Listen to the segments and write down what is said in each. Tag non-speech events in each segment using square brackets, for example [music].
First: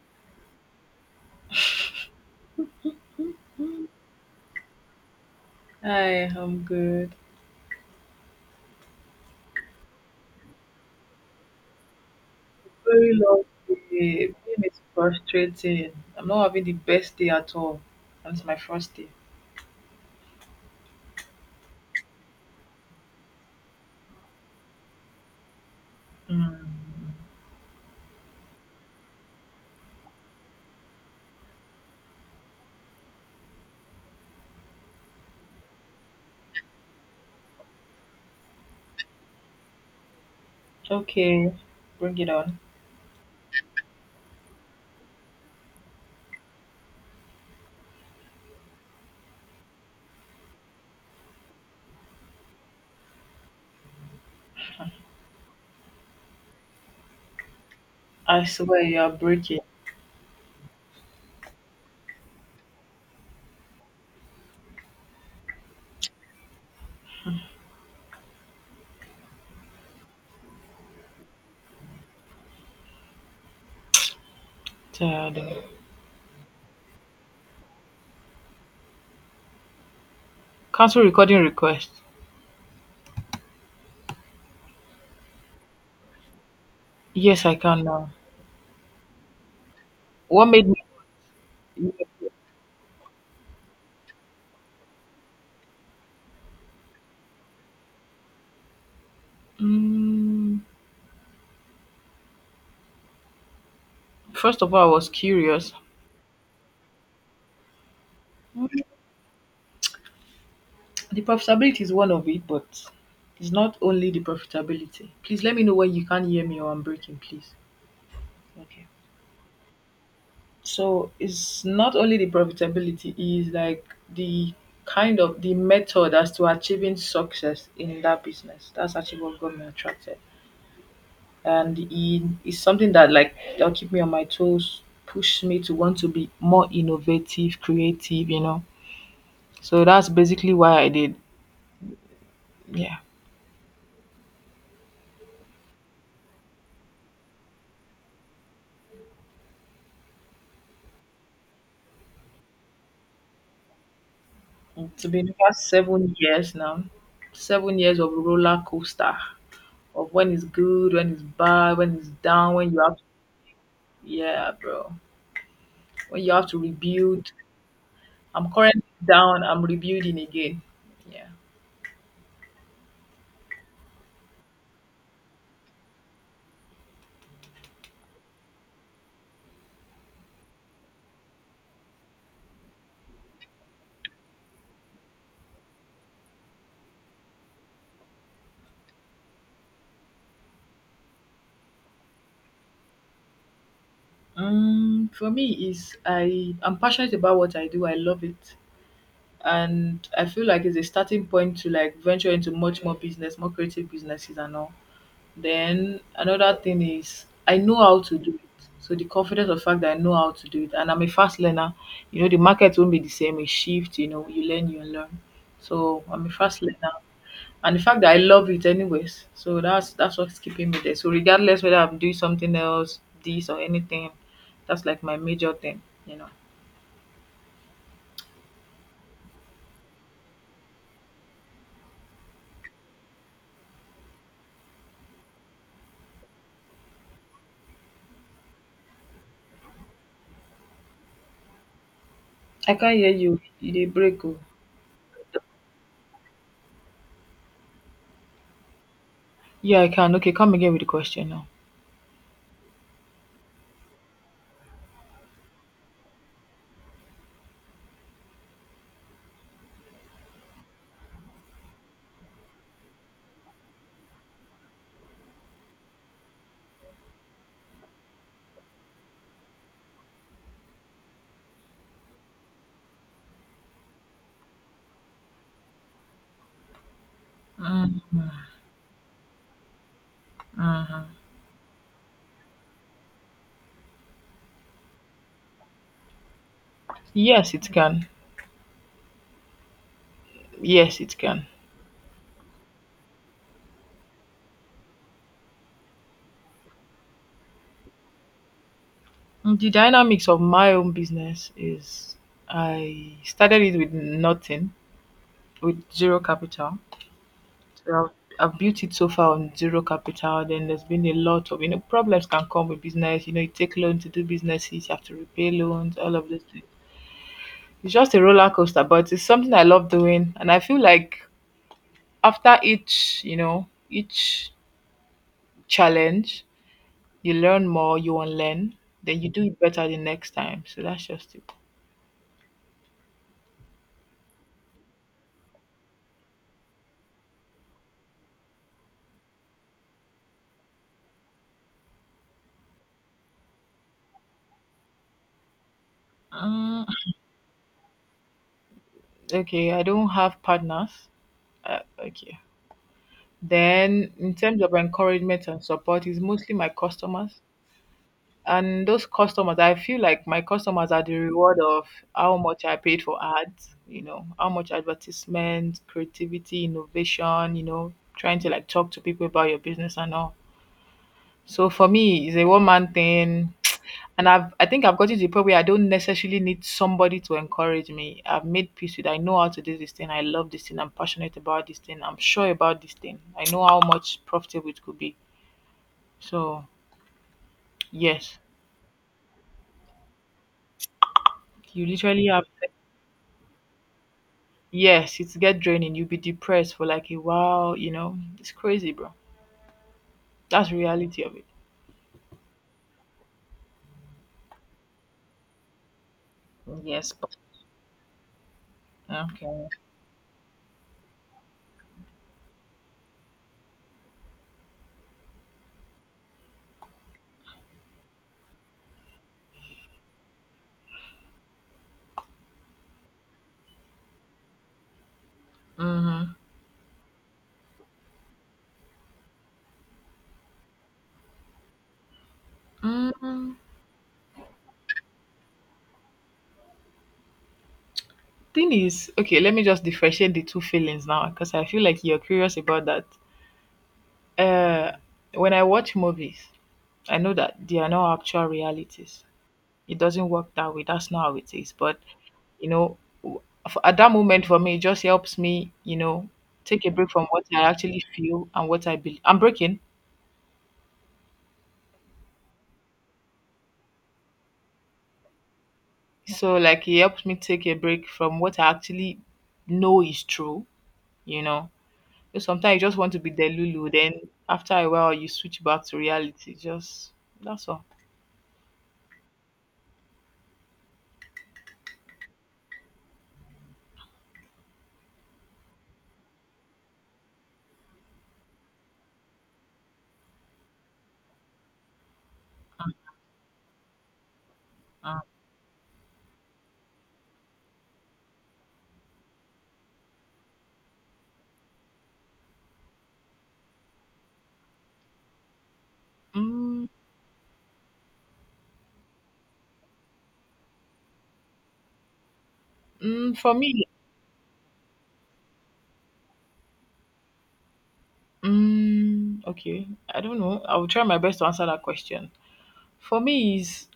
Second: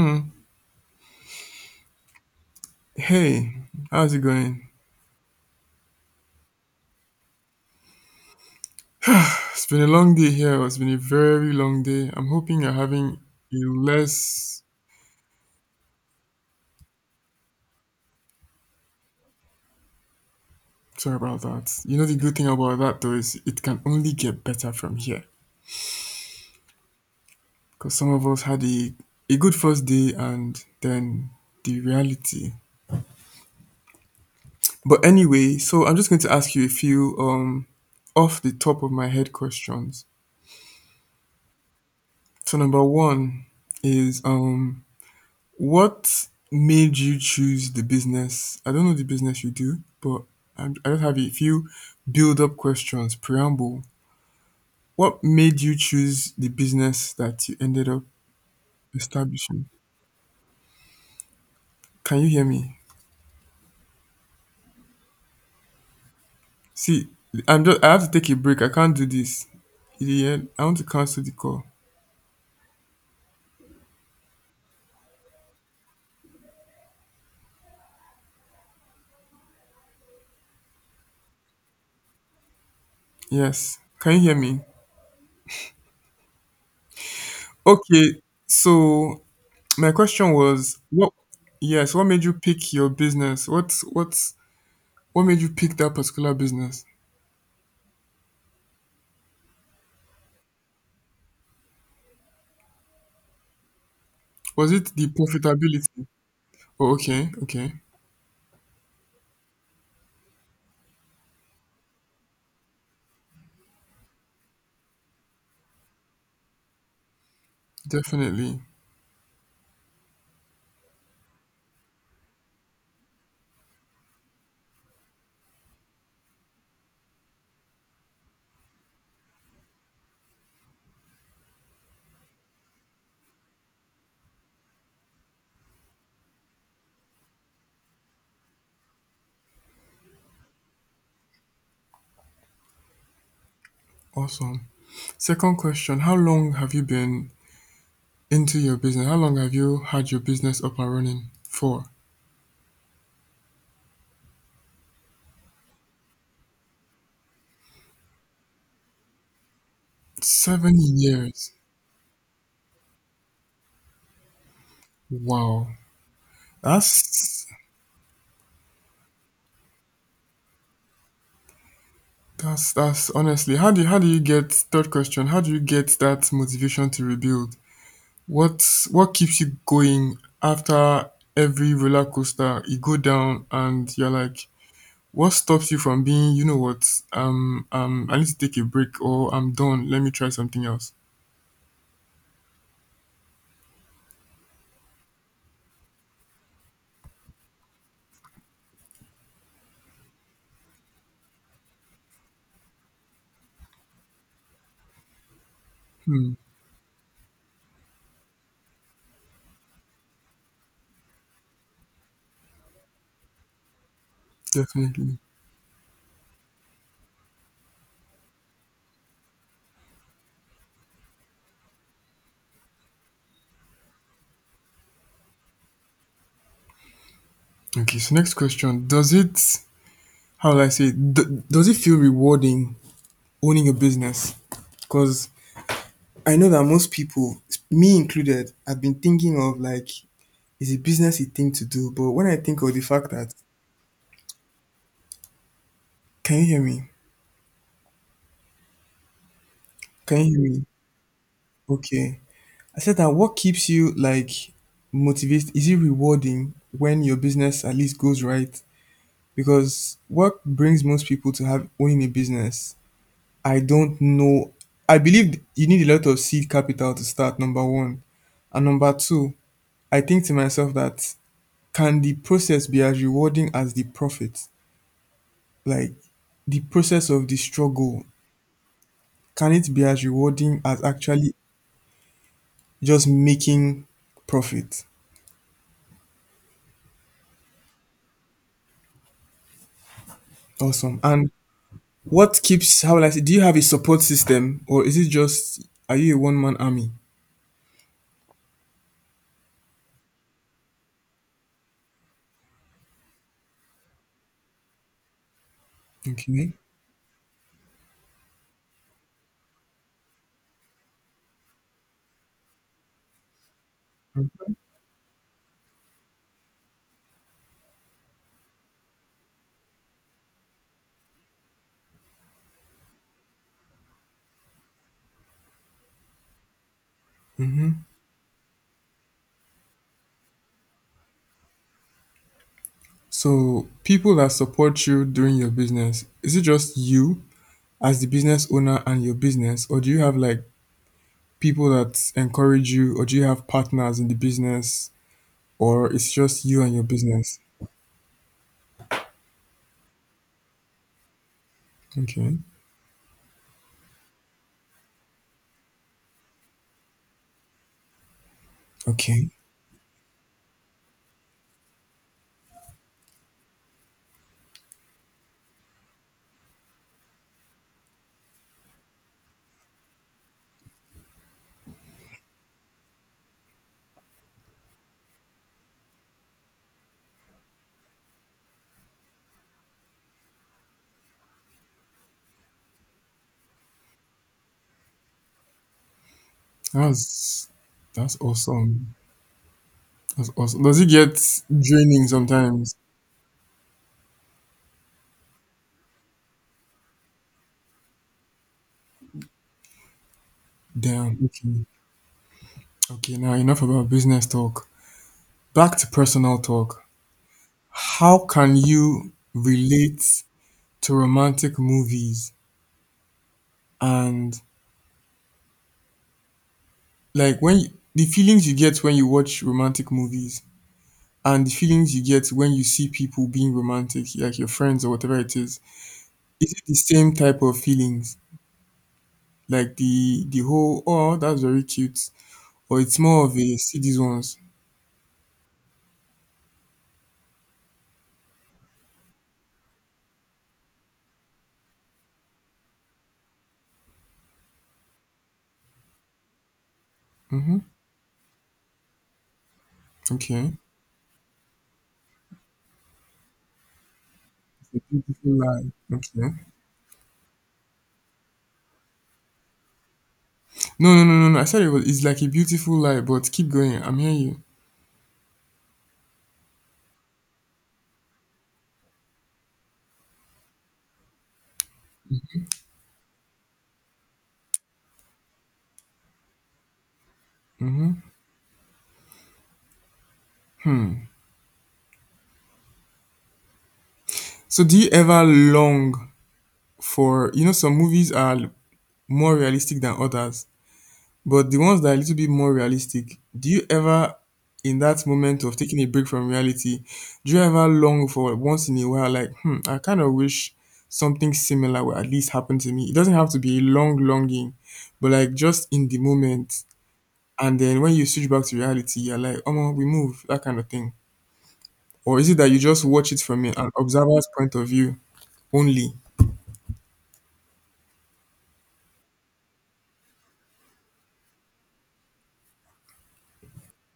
Hmm. Hey, how's it going? Hi, I'm good. It's been a long day here. It's been a very long day. I'm hoping you're having Very long a day. Being less. is frustrating. I'm not having the best day at all. And it's my first day. Sorry about that. You know, the good thing about that though is it can only get better from here. Mm. Because some of us had a good first day and then the reality. But anyway, so I'm just going to ask you a few off the top of my head questions. Okay, bring it So on. number one is what made you choose the business? I don't know the business you do, but I just have a few build up questions, preamble. What made you choose the business that you ended up I swear you are breaking. establishing? Can you hear me? See, I'm just, I have to take a break. I can't do this. Idiot. I want to cancel the call. Tired. Oh. Cancel recording request. Yes. Can you hear me? Yes, I can now. Okay. So my question What made was me? what yes, what made you pick your business? What made you pick that particular business? Mm, first Was of all, I it the was curious. profitability? Oh, okay, okay. Mm, The profitability is one of it, but it's not only the profitability. Please let me know when you can't hear me or I'm breaking, please. Definitely. Okay. So it's not only the profitability, it's like the kind of the method as to achieving success in that business. That's actually what got me attracted. And it's something that like that'll keep me on my toes, push me to want to be more innovative, creative. So that's basically why I did. Yeah. Awesome. Second question, how long have you been into your business? How long have you had your business up and running for? To be in the past 7 years now. 7 years of roller coaster of when it's Seven good, when it's years. bad, when it's down, when you have yeah, bro. Wow. When you have to rebuild. That's I'm currently down, I'm rebuilding again. Yeah. that's honestly how do you get third question. How do you get that motivation to rebuild? What what keeps you going after every roller coaster you go down, and you're like, "What stops you from being, you know what, I need to take a break, or I'm done, let me try something else?" For me is I'm passionate about what I do. I love it. And I feel like it's a starting point to like venture into much more business, more creative businesses and all. Then Hmm, another thing is I know how to do it. So the confidence of fact that I know how to do it and I'm a fast learner. The market won't be the same, it shift, you learn, you definitely. learn. So I'm a fast learner, and the fact that I love it anyways. So that's what's keeping me there. So regardless whether I'm doing something else, this or anything, that's like my major thing. Okay, so next question. Does it, how will I say, it? Does it feel rewarding owning a business? Because I know that most people, me included, have been thinking of like, is it business a thing to do? But when I think of I the can't fact hear that, you. You did break. Oh. can you hear me? Yeah, I can. Can Okay, you hear come me? again with the question now. Okay. I said that what keeps you like motivated? Is it rewarding when your business at least goes right? Because what brings most people to have owning a business, I don't know. I believe you need a lot of seed capital to start, number one. And number two, I think to myself that can the process be as rewarding as the profit? Like the process of the struggle, can it be as rewarding as Mm-hmm. actually just making profit? Yes, it can. Awesome. Yes, it And can. What keeps how will I say do you have a support system, or is it just, are you a one man army? The dynamics of my own business is I started it with nothing, with zero Okay. capital. So I've built it so far on zero capital. Then there's been a lot of problems can come with business. You take loan to do businesses, you have to repay loans, all of those things. It's just a roller coaster, but it's something I love doing, and I feel like after each challenge, you learn more, you unlearn, then you do it better the next time. So that's just it. So people that support you during your business, is it just you as the business owner and your business, or do you have like people that encourage you, or do you have partners in the business, or it's just you and your Mm, business? okay, I don't have partners. Uh, Okay. okay. Then, in terms of encouragement and support, it's mostly my customers. And those Okay. customers, I feel like my customers are the reward of how much I paid for ads, how much advertisement, creativity, innovation, trying to like talk to people about your business and all. So for me, it's a one man thing. [tsk] And I think I've got to the point where I don't necessarily need somebody to encourage me. I've made peace with I know how to do this thing. I love this thing. I'm passionate about this thing. I'm sure about this thing. I know how much profitable it could be. So That's that's yes. awesome. That's awesome. Does it get You draining literally have sometimes? Yes, it's get draining. You'll be depressed for like a while. It's crazy, bro. That's the Damn. reality of it. Okay. Okay. Now enough about business talk. Back to personal talk. Yes. How can you Okay. relate to romantic movies and like when you, the feelings you get when you watch romantic movies and the feelings you get when you see people being romantic, like your friends or whatever it Mm-hmm. is it the same type of feelings? Like the whole, oh that's very cute, or it's more of a mm see these ones. Thing is, okay, let me just differentiate the two feelings now because I feel like you're curious about that. Uh, when I watch movies, I know Mm-hmm. that they are not actual realities. It doesn't work Okay. that way. That's not how it is. But, you know, w- f- at that moment for It's me, a it just beautiful helps lie. me, you know, Okay. take a break from what I actually feel and what I believe. I'm breaking. No, no, no, no, no. I said it was. It's like a beautiful lie, but keep going. I'm hearing you. So like it helps me take a break from what I actually know is true, you know. Because sometimes you just want to be the Lulu, then after a while you switch back to reality. Just that's all. So do you ever long for, you know, some movies are more realistic than others, but the ones that are a little bit more realistic, do you ever, in that moment of taking a break from reality, do you ever long for once in a while like, hmm, I kind of wish something similar would at least happen to me. It doesn't have to be a long longing, but like just in the moment. Mm, And then when you switch back to reality, you're like, oh, we move, that kind of thing. Or is it that you just watch it mm, from an for me, observer's point of view only? mm, okay, I don't know. I will try my best to answer that question. For me, is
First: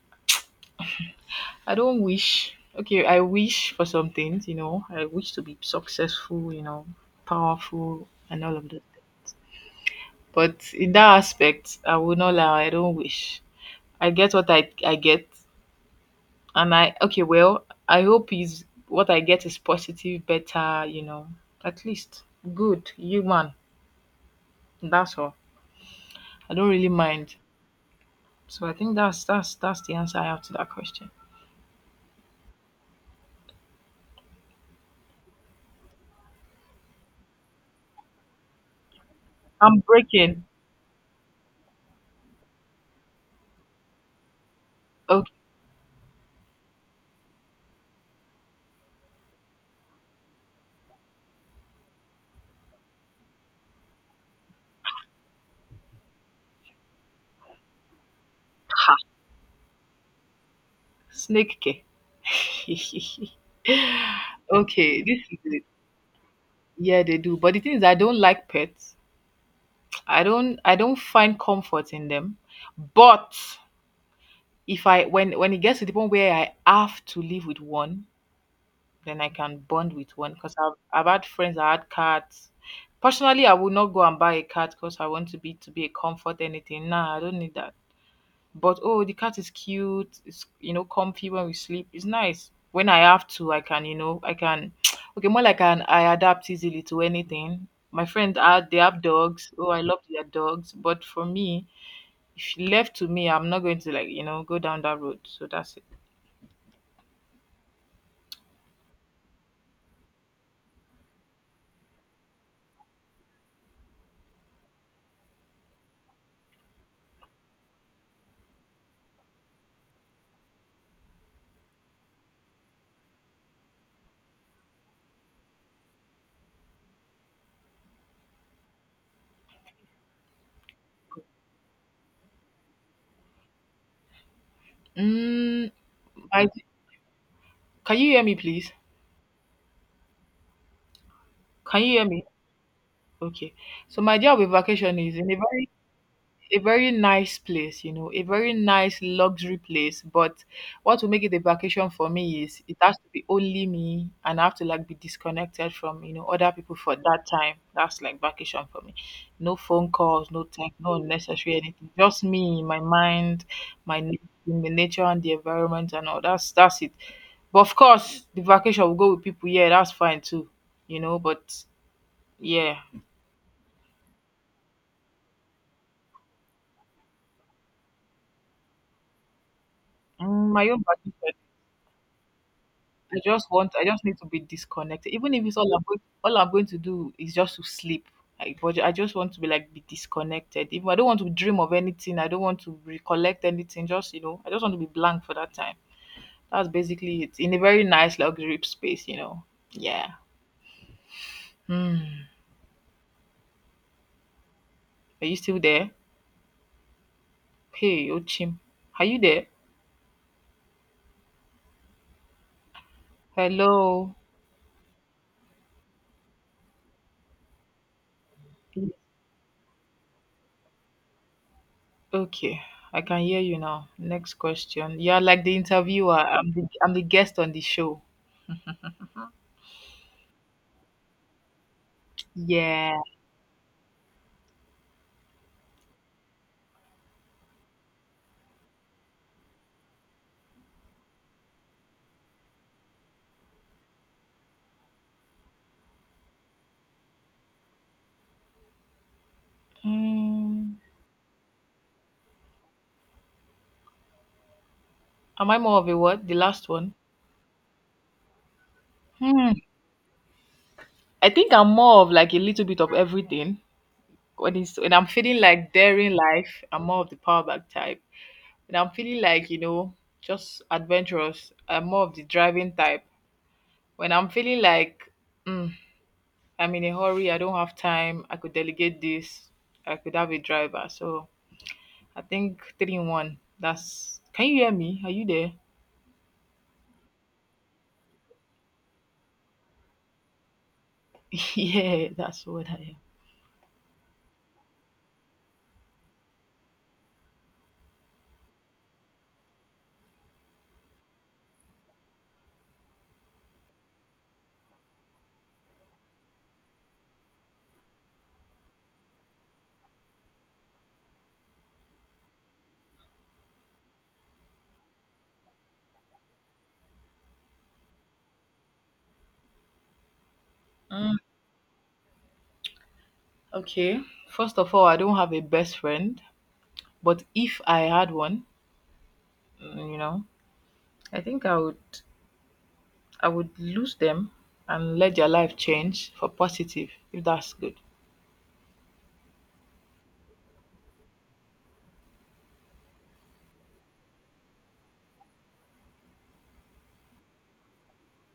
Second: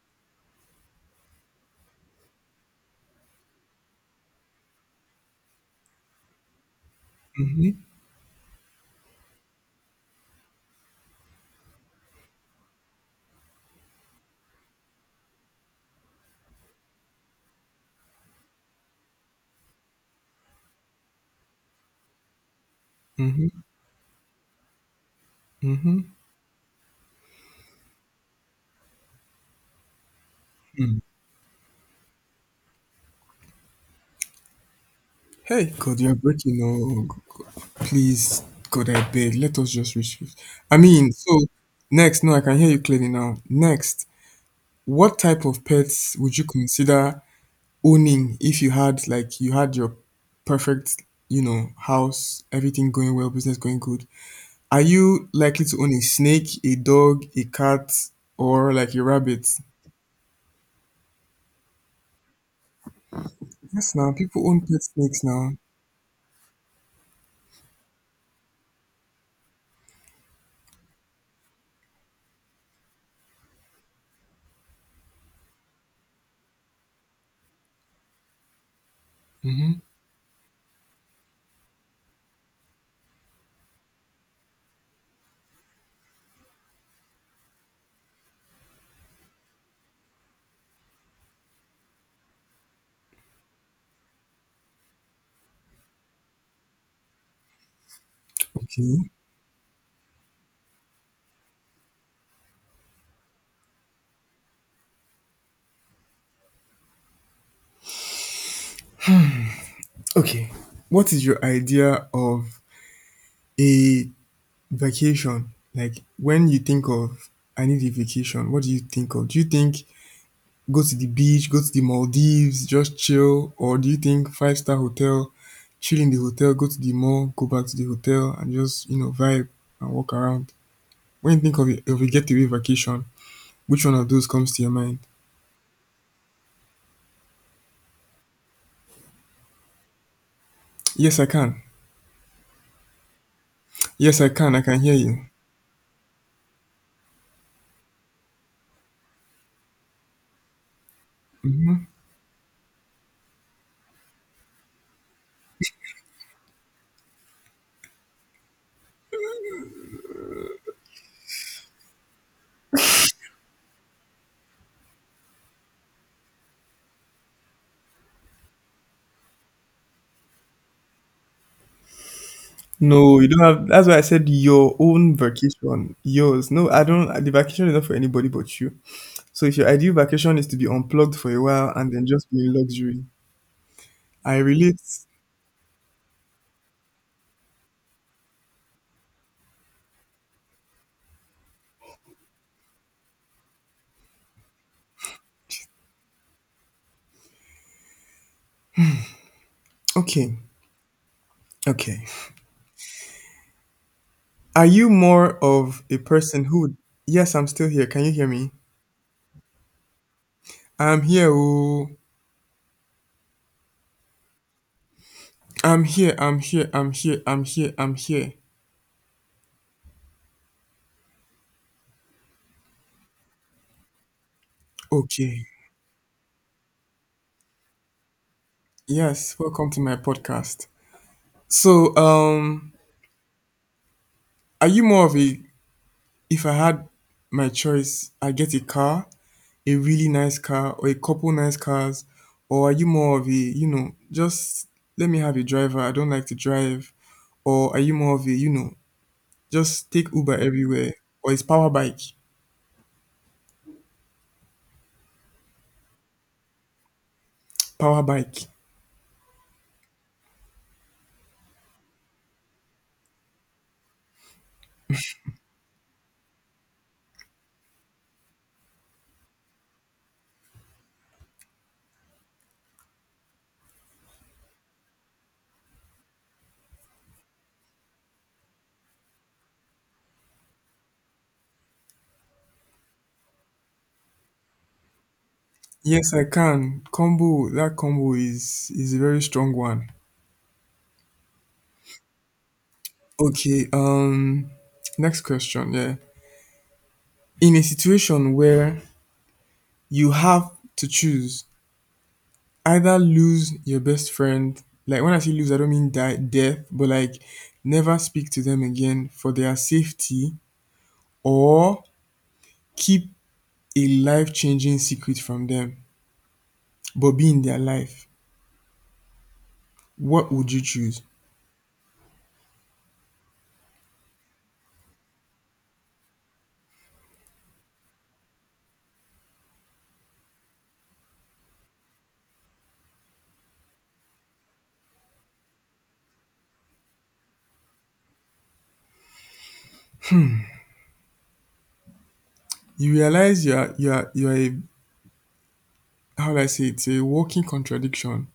I don't wish. Okay, I wish for some things. I wish to be successful. Powerful and all of that. But in that aspect, I will not lie. I don't wish. I get what I get, and I okay. Well, I hope is what I get is positive, better. At least good human. Hmm. That's all. Mm-hmm. I don't really mind. So I think that's the answer I have to that question. Hey, God, you're breaking. Oh, please, God, I beg. Let us I'm just reach it. breaking. I mean, so next, no, I can hear you clearly now. Next, what Okay, type of pets would you consider owning if you had, like, you had your perfect, you know, house, everything going well, business going good? Are you likely to own a snake, a dog, a cat, or like ha, a rabbit? snake. Ke. [laughs] Yes, now people own pet Okay, this snakes is now. it. Yeah, they do. But the thing is, I don't like pets. I don't. I don't find comfort in them. But if I when it gets to the point where I have to live with one, then I can Mm-hmm. bond with one. Because I've had friends that had cats. Personally, I would not go and buy a cat because I want to be a comfort anything. Nah, I don't need that. But oh, the cat is cute. It's comfy when we sleep. It's nice. When I have to, I can. [tsk] Okay, more like an I adapt easily to anything. My friends are they Okay. have dogs. Oh, I love their dogs. But for me, if left to me, I'm not going to like go down that road. So that's it. Okay. What is your idea of a vacation, like when you think of I need a vacation, what do you think of? Do you think go to the beach, go to the Maldives, just chill, or do you think five-star hotel, chill in the hotel, go to the mall, go back to the hotel, and just you know vibe and walk around? When you think of a getaway vacation, which one of those comes to your mind? Mm, I, can you hear me, please? Yes, I can. Can you hear me? Okay. So my Yes, I idea of a can. I can hear vacation is you. in a very nice place, a very nice luxury place. But what will make it a Hmm. vacation for me is it has to be only me and I have to like be disconnected from, other people for that time. That's like vacation for me. No phone calls, no tech, no unnecessary anything. Just me, my mind, my na- the nature and the environment and all. That's it. But of course the vacation will go with people, yeah, that's fine too. But yeah, No, you don't have. That's why I said your own vacation, yours. No, I don't. The vacation is not for anybody but you. So if your ideal vacation is Mm, to be my own unplugged for particular, a while and then just be in luxury, I just need to I be relate. disconnected. Even if it's all I'm going to do is just to sleep. But I just want to be disconnected. If I don't want to dream of anything, I don't want to recollect anything. I just want to be blank for that time. That's basically it. In a very nice luxury space. Yeah. Okay, okay. Hmm. Are you Are you more still of there? a person who? Yes, I'm still here. Can Hey, you hear me? Ochim, are you there? I'm here. Oh, Hello. I'm here. I'm here. I'm here. I'm here. I'm here. Okay, I can hear you now. Next question. You're like Okay. the interviewer. I'm the guest on the show. Yes. Welcome to my podcast. So, Yeah. are you more of a, if I had my choice, I get a car, a really nice car, or a couple nice cars. Or are you more of a, you know, just let me have a driver, I don't like to drive? Or are you more of a, you know, just take Uber Mm, everywhere? Or is power bike? am I more of a what? The last one? Power bike. Hmm. I think I'm more of like a little bit of everything. When I'm feeling like daring life, I'm more of the power back type. When I'm feeling like just adventurous, I'm more of the driving type. When I'm feeling like mm, I'm in a hurry, I don't have time, I could delegate this, I could have a driver. So I think three in one. That's Can you hear me? Are you there? Yes, I can. Combo, that combo is a very strong one. [laughs] Yeah, that's what I Okay, next question, yeah. In a situation where you have to choose either lose your best friend, like when I say lose I don't mean die death, but like never speak to them again for their safety, or keep a life-changing secret from them but be in their life, what would you choose? am. Okay. First of all, I don't have a best friend, but if I had one, mm, you know, I think I would lose them and let their life change for positive, if that's good. You realize you're a, how do I say it? It's a walking contradiction,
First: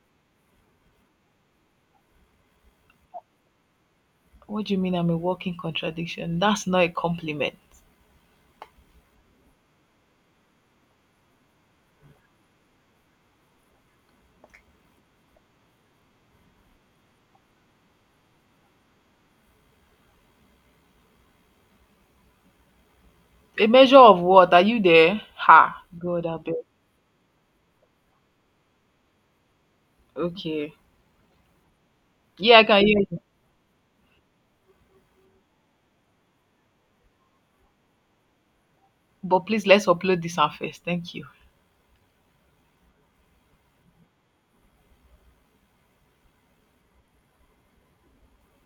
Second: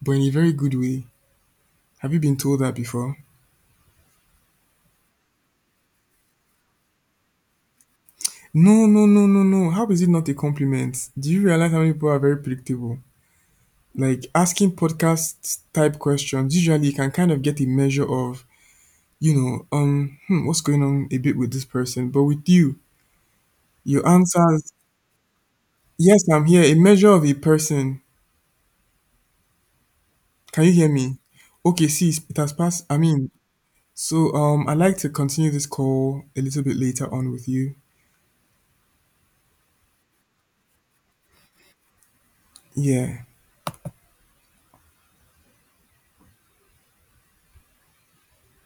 but in a very good way. Have you been told that before? What do you mean I'm a walking contradiction? That's not a compliment. No, no, no, no, no, how is it not a compliment? Do you realize how many people are very predictable, like asking podcast type questions? Usually you can kind of get a measure of, you know, what's going on a bit with this person. But with you, A measure your of what? Are answers, you there? Ha. God, yes, I I'm beg. here, a measure of a person. Can you Okay. hear me? Okay, see, it has Yeah, I passed. can I hear you. mean, so I'd like to continue this call a little bit later on with you. But please let's upload this one first. Thank you. Yeah.